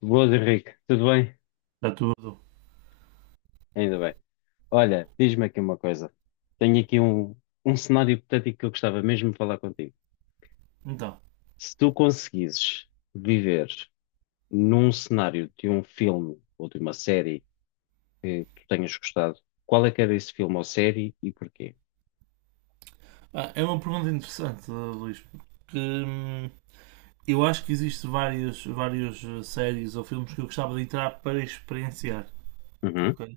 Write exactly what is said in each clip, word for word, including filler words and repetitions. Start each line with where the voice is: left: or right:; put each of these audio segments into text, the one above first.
left: Boas, Henrique. Tudo bem?
right: Está tudo.
left: Ainda bem. Olha, diz-me aqui uma coisa. Tenho aqui um, um cenário hipotético que eu gostava mesmo de falar contigo.
right: Então,
left: Se tu conseguisses viver num cenário de um filme ou de uma série que tu tenhas gostado, qual é que era esse filme ou série e porquê?
right: ah, é uma pergunta interessante, Luís, porque hum, eu acho que existem várias, várias eh, séries ou filmes que eu gostava de entrar para experienciar.
left: Uhum.
right: Ok?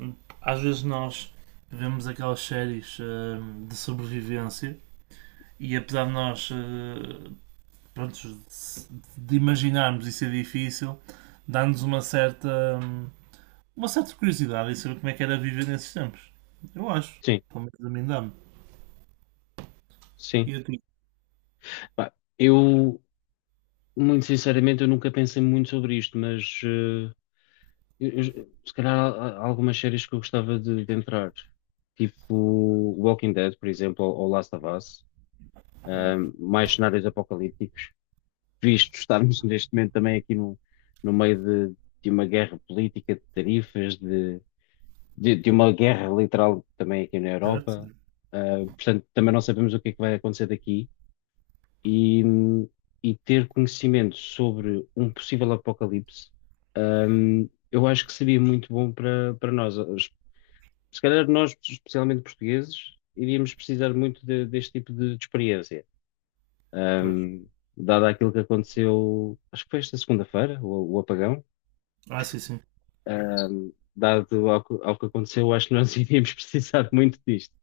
right: Hum, Às vezes nós vemos aquelas séries hum, de sobrevivência e apesar de nós eh, pronto, de, de imaginarmos isso é difícil, dá-nos uma certa, hum, uma certa curiosidade em saber como é que era viver nesses tempos. Eu acho.
left: Sim,
right: Pelo menos a mim dá-me.
left: sim.
right: E a ti?
left: Pá, eu, muito sinceramente, eu nunca pensei muito sobre isto, mas eh, Eu- eu- se calhar há, há algumas séries que eu gostava de, de entrar, tipo Walking Dead, por exemplo, ou, ou Last of Us,
right: Ah,
left: ahm, mais cenários apocalípticos, visto estarmos neste momento também aqui no, no meio de, de uma guerra política, de tarifas, de, de, de uma guerra literal também aqui na
right: certo?
left: Europa. Ah, portanto, também não sabemos o que é que vai acontecer daqui e, e ter conhecimento sobre um possível apocalipse. Hum, eu acho que seria muito bom para, para nós. Os- Se calhar nós, especialmente portugueses, iríamos precisar muito de- deste tipo de, de experiência.
right: Pois.
left: Hum, dado aquilo que aconteceu, acho que foi esta segunda-feira, o, o apagão.
right: Ah, sim, sim.
left: Hum, dado ao, que ao que aconteceu, acho que nós iríamos precisar muito disto.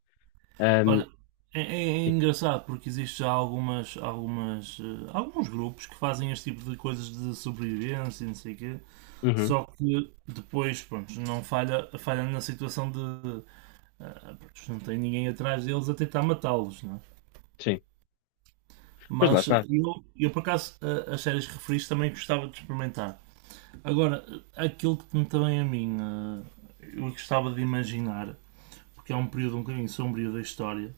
left: Hum,
right: Olha, é, é- é
left: sim.
right: engraçado porque existe já algumas, algumas, eh, alguns grupos que fazem este tipo de coisas de sobrevivência e não sei o quê,
left: Uhum,
right: só que depois, pronto, não falha, falha na situação de, ah, pronto, não tem ninguém atrás deles a tentar matá-los, não é?
left: sim. Mas lá
right: Mas eh,
left: está.
right: eu, eu por acaso, eh, as séries que referiste também gostava de experimentar. Agora, eh, aquilo que me também a mim, eh, eu gostava de imaginar, porque é um período um bocadinho sombrio da história,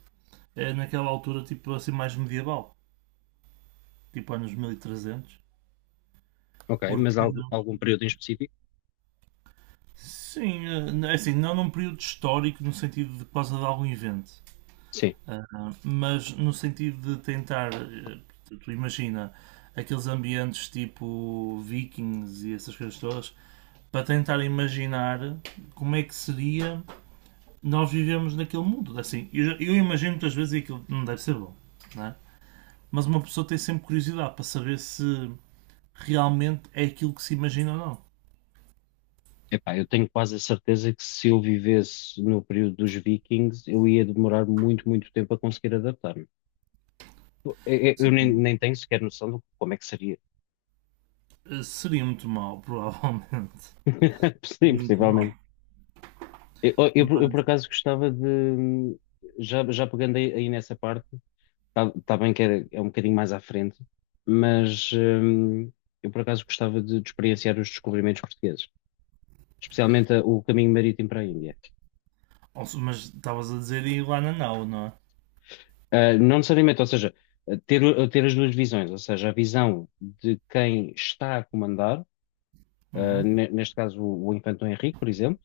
right: é naquela altura tipo assim mais medieval, tipo anos mil e trezentos.
left: Ok, mas
right: Porque,
left: algu- algum período em específico?
right: sim, eh, é assim, não num período histórico no sentido de por causa de algum evento,
left: Sim.
right: ah, mas no sentido de tentar, eh, tu tu imagina, aqueles ambientes tipo vikings e essas coisas todas, para tentar imaginar como é que seria nós vivemos naquele mundo. É assim, eu, já- eu imagino muitas vezes e aquilo não deve ser bom, não é? Mas uma pessoa tem sempre curiosidade para saber se realmente é aquilo que se imagina ou não.
left: Epá, eu tenho quase a certeza que se eu vivesse no período dos Vikings, eu ia demorar muito, muito tempo a conseguir adaptar-me. Eu, eu- eu nem, nem tenho sequer noção de como é que seria.
right: Eh, Seria muito mal, provavelmente.
left: Sim,
right: Seria muito mal.
left: possivelmente. Eu, eu- eu, por
right: Mas,
left: acaso gostava de. Já, já pegando aí, aí nessa parte, está tá tá bem que é, é um bocadinho mais à frente, mas hum, eu por acaso gostava de, de experienciar os descobrimentos portugueses, especialmente a- o caminho marítimo para a Índia.
right: mas estavas a dizer ir lá na nau, não é?
left: Uh, não necessariamente, ou seja, uh, ter, uh, ter as duas visões, ou seja, a visão de quem está a comandar, uh,
right: Uhum,
left: ne- neste caso o, o Infante Dom Henrique, por exemplo,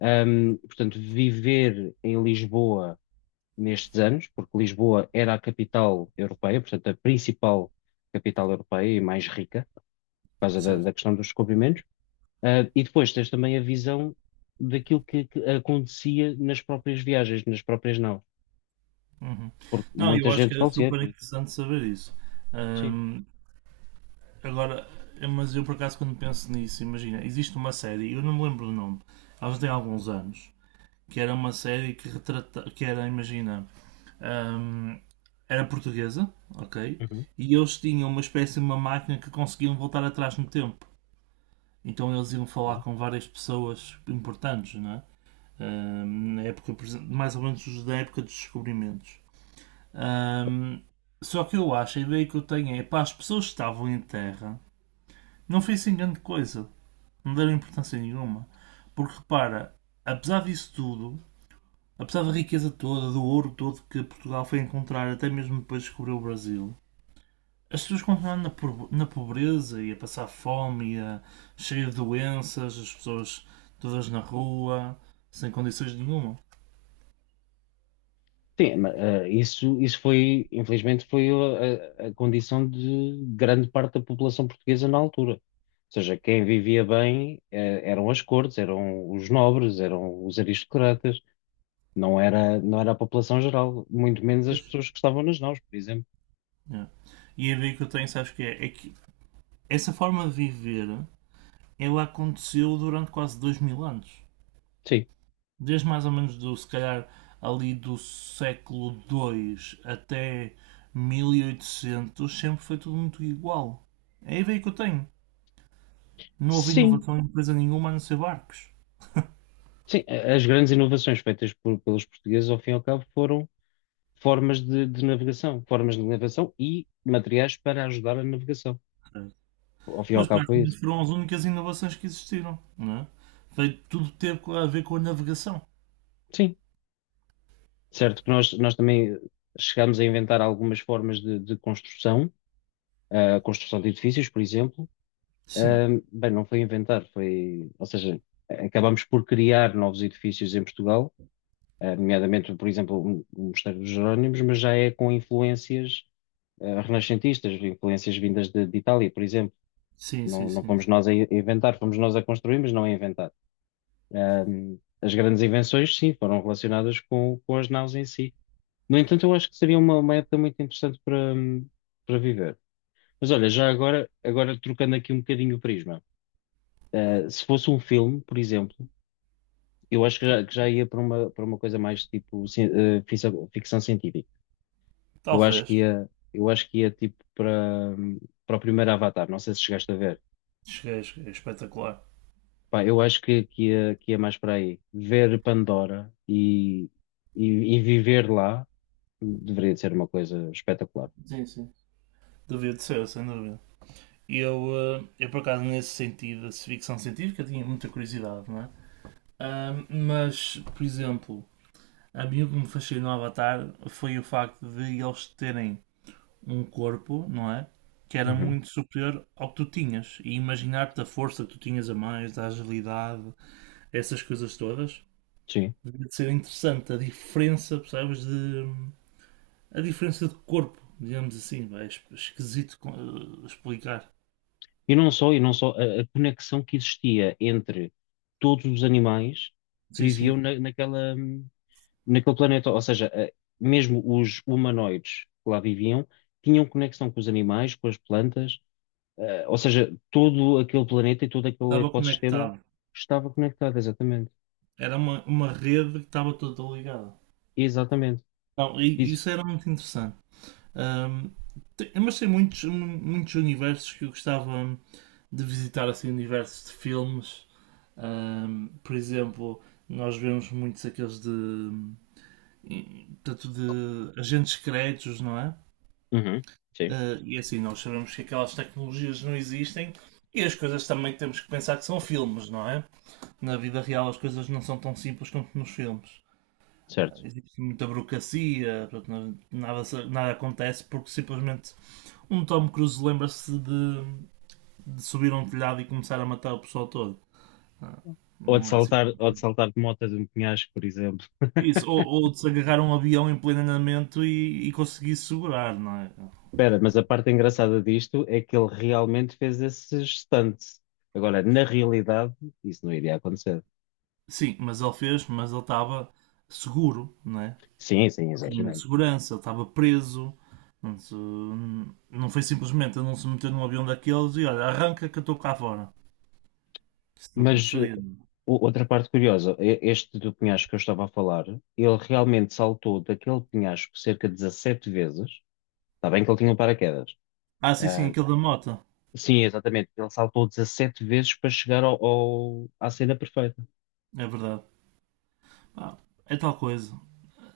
left: um, portanto, viver em Lisboa nestes anos, porque Lisboa era a capital europeia, portanto, a principal capital europeia e mais rica, por causa da,
right: certo.
left: da questão dos descobrimentos. Uh, e depois tens também a visão daquilo que, que acontecia nas próprias viagens, nas próprias não,
right: Uhum.
left: porque
right: Não,
left: muita
right: eu acho que
left: gente
right: era
left: falecia,
right: super
left: por exemplo.
right: interessante saber isso.
left: Sim.
right: Ahm, agora, eh, mas eu por acaso quando penso nisso, imagina, existe uma série, eu não me lembro do nome, ela já tem alguns anos, que era uma série que retrata, que era, imagina, hum, era portuguesa, ok? E eles tinham uma espécie de uma máquina que conseguiam voltar atrás no tempo. Então eles iam falar
left: Uhum.
right: com várias pessoas importantes, não é? Hum, na época, por exemplo, mais ou menos da época dos descobrimentos. Hum, só que eu acho, a ideia que eu tenho é, pá, as pessoas que estavam em terra não fez assim grande coisa, não deram importância nenhuma. Porque repara, apesar disso tudo, apesar da riqueza toda, do ouro todo que Portugal foi encontrar, até mesmo depois de descobrir o Brasil, as pessoas continuam na, na pobreza e a passar fome e a cheia de doenças, as pessoas todas na rua, sem condições nenhuma.
left: Sim, mas, eh, isso, isso foi, infelizmente, foi a, a- a condição de grande parte da população portuguesa na altura. Ou seja, quem vivia bem, eh, eram as cortes, eram os nobres, eram os aristocratas, não era, não era a população geral, muito menos as
right: Pois.
left: pessoas que estavam nas naus, por exemplo.
right: É. E a ideia que eu tenho, sabes que é? É que essa forma de viver, ela aconteceu durante quase dois mil anos.
left: Sim,
right: Desde mais ou menos do, se calhar, ali do século dois até mil e oitocentos sempre foi tudo muito igual. É a ideia que eu tenho. Não houve
left: sim,
right: inovação em empresa nenhuma a não ser barcos.
left: sim. A- As grandes inovações feitas por- pelos portugueses, ao fim e ao cabo, foram formas de, de navegação, formas de navegação e materiais para ajudar a navegação. Ao fim e ao
right: Mas
left: cabo, foi
right: praticamente
left: isso.
right: foram as únicas inovações que existiram, não é? Foi tudo ter a ver com a navegação.
left: Sim. Certo que nós, nós também chegámos a inventar algumas formas de, de construção, eh, a construção de edifícios, por exemplo.
right: Sim,
left: Ahm, bem, não foi inventar, foi, ou seja, acabámos por criar novos edifícios em Portugal, ah, nomeadamente, por exemplo, o o Mosteiro dos Jerónimos, mas já é com influências, ah, renascentistas, influências vindas de, de Itália, por exemplo.
right: sim, sim,
left: Não, não
right: sim.
left: fomos
right: Sim.
left: nós a i- a inventar, fomos nós a construir, mas não a inventar. Ahm, as grandes invenções, sim, foram relacionadas com, com as naus em si. No entanto, eu acho que seria uma, uma época muito interessante para, para viver. Mas olha, já agora, agora trocando aqui um bocadinho o prisma, eh, se fosse um filme, por exemplo, eu acho que já, que já ia para uma, para uma coisa mais tipo ci- eh, ficção, ficção científica. Eu acho que
right: Talvez.
left: ia, eu acho que ia tipo para, hum, para o primeiro Avatar, não sei se chegaste a ver.
right: Cheguei, cheguei. Espetacular.
left: Pá, eu acho que, que ia, que ia mais para aí. Ver Pandora e, e, e viver lá deveria de ser uma coisa espetacular.
right: Sim, sim. Devia de ser, sem dúvida. E eu, eh, eu, por acaso, nesse sentido, de ficção científica, tinha muita curiosidade, não é? Ah, mas, por exemplo, a mim o que me fascinou no Avatar foi o facto de eles terem um corpo, não é? Que era
left: Uhum.
right: muito superior ao que tu tinhas. E imaginar-te a força que tu tinhas a mais, a agilidade, essas coisas todas,
left: Sim.
right: devia de ser interessante. A diferença, percebes, de. A diferença de corpo, digamos assim, vai, é esquisito eh, explicar.
left: E não só, e não só, a, a conexão que existia entre todos os animais que
right: Sim,
left: viviam
right: sim.
left: na- naquela, naquele planeta. Ou seja, eh, mesmo os humanoides que lá viviam tinham conexão com os animais, com as plantas, eh, ou seja, todo aquele planeta e todo aquele
right: Estava
left: ecossistema
right: conectado.
left: estava conectado, exatamente.
right: Era uma, uma rede que estava toda ligada.
left: Exatamente.
right: Então e
left: Isso.
right: isso era muito interessante. Ahm, tem- mas tem muitos, mu- muitos universos que eu gostava de visitar, assim, universos de filmes. Ahm, por exemplo, nós vemos muitos aqueles de, tanto de agentes secretos, não é?
left: Uhum. Sim,
right: Ah, e assim, nós sabemos que aquelas tecnologias não existem e as coisas também temos que pensar que são filmes, não é? Na vida real as coisas não são tão simples quanto nos filmes. Ah,
left: certo.
right: existe muita burocracia, portanto, nada, nada acontece porque simplesmente um Tom Cruise lembra-se de, de subir a um telhado e começar a matar o pessoal todo. Ah,
left: Ou de
right: não é assim que.
left: saltar, ou de saltar de moto de um penhasco, por exemplo.
right: Isso, ou, ou de se agarrar a um avião em pleno andamento e, e conseguir segurar, não é?
left: Espera, mas a parte engraçada disto é que ele realmente fez esse stunt. Agora, na realidade, isso não iria acontecer.
right: Sim, mas ele fez, mas ele estava seguro, não é?
left: Sim, sim,
right: Tinha
left: exaginei.
right: segurança, ele estava preso. Portanto, não foi simplesmente ele não se meter num avião daqueles e olha, arranca que eu estou cá fora. Isso não
left: Mas uh,
right: aconteceria. É?
left: o- outra parte curiosa, e- este do penhasco que eu estava a falar, ele realmente saltou daquele penhasco cerca de dezassete vezes. Está bem que ele tinha um paraquedas.
right: Ah, sim, sim,
left: Ah,
right: aquele da moto.
left: sim, exatamente. Ele saltou dezassete vezes para chegar ao, ao- à cena perfeita.
right: É verdade. Ah, é tal coisa.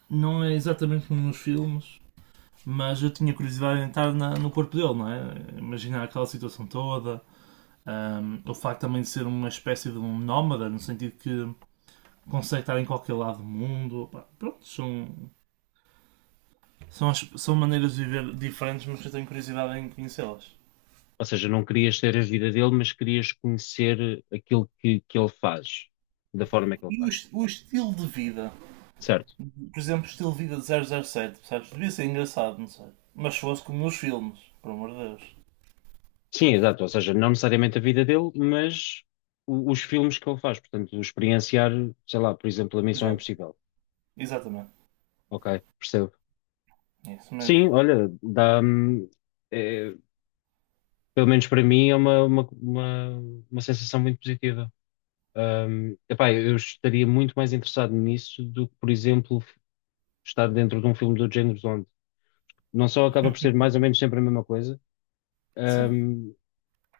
right: Não é exatamente como nos filmes, mas eu tinha curiosidade em estar na- no corpo dele, não é? Imaginar aquela situação toda, um, o facto também de ser uma espécie de um nómada, no sentido que consegue estar em qualquer lado do mundo. Pá, pronto, são, são, as- são maneiras de viver diferentes, mas que eu tenho curiosidade em conhecê-las.
left: Ou seja, não querias ter a vida dele, mas querias conhecer aquilo que, que ele faz, da forma que ele
right: E o,
left: faz.
right: o estilo de vida,
left: Certo.
right: por exemplo, o estilo de vida de zero zero sete, percebes? Devia ser engraçado, não sei. Mas se fosse como nos filmes, por amor de Deus.
left: Sim, exato. Ou seja, não necessariamente a vida dele, mas o- os filmes que ele faz. Portanto, experienciar, sei lá, por exemplo, a Missão
right: Exato,
left: Impossível.
right: exatamente.
left: Ok, percebo.
right: É isso
left: Sim,
right: mesmo.
left: olha, dá, hum, é, pelo menos para mim, é uma, uma, uma, uma sensação muito positiva. Hum, epá, eu estaria muito mais interessado nisso do que, por exemplo, estar dentro de um filme do género onde não só acaba por ser mais ou menos sempre a mesma coisa,
right: Sim.
left: hum,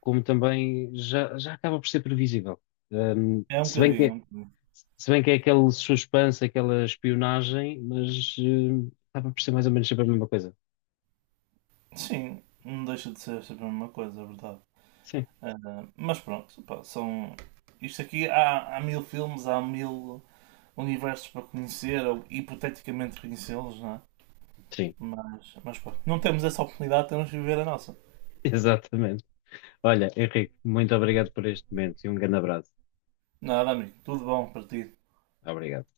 left: como também já, já acaba por ser previsível. Um,
right: É um
left: se bem
right: bocadinho, é
left: que
right: um bocadinho.
left: Se bem que é aquele suspense, aquela espionagem, mas eh, acaba por ser mais ou menos sempre a mesma coisa.
right: Sim, não deixa de ser sempre a mesma coisa, é verdade.
left: Sim,
right: Ah, mas pronto, pá, são. Isto aqui há, há mil filmes, há mil universos para conhecer, ou hipoteticamente conhecê-los, não é?
left: sim,
right: Mas, mas pronto, não temos essa oportunidade, temos de viver a nossa.
left: exatamente. Olha, Henrique, muito obrigado por este momento e um grande abraço.
right: Nada, amigo, tudo bom para ti.
left: Obrigado.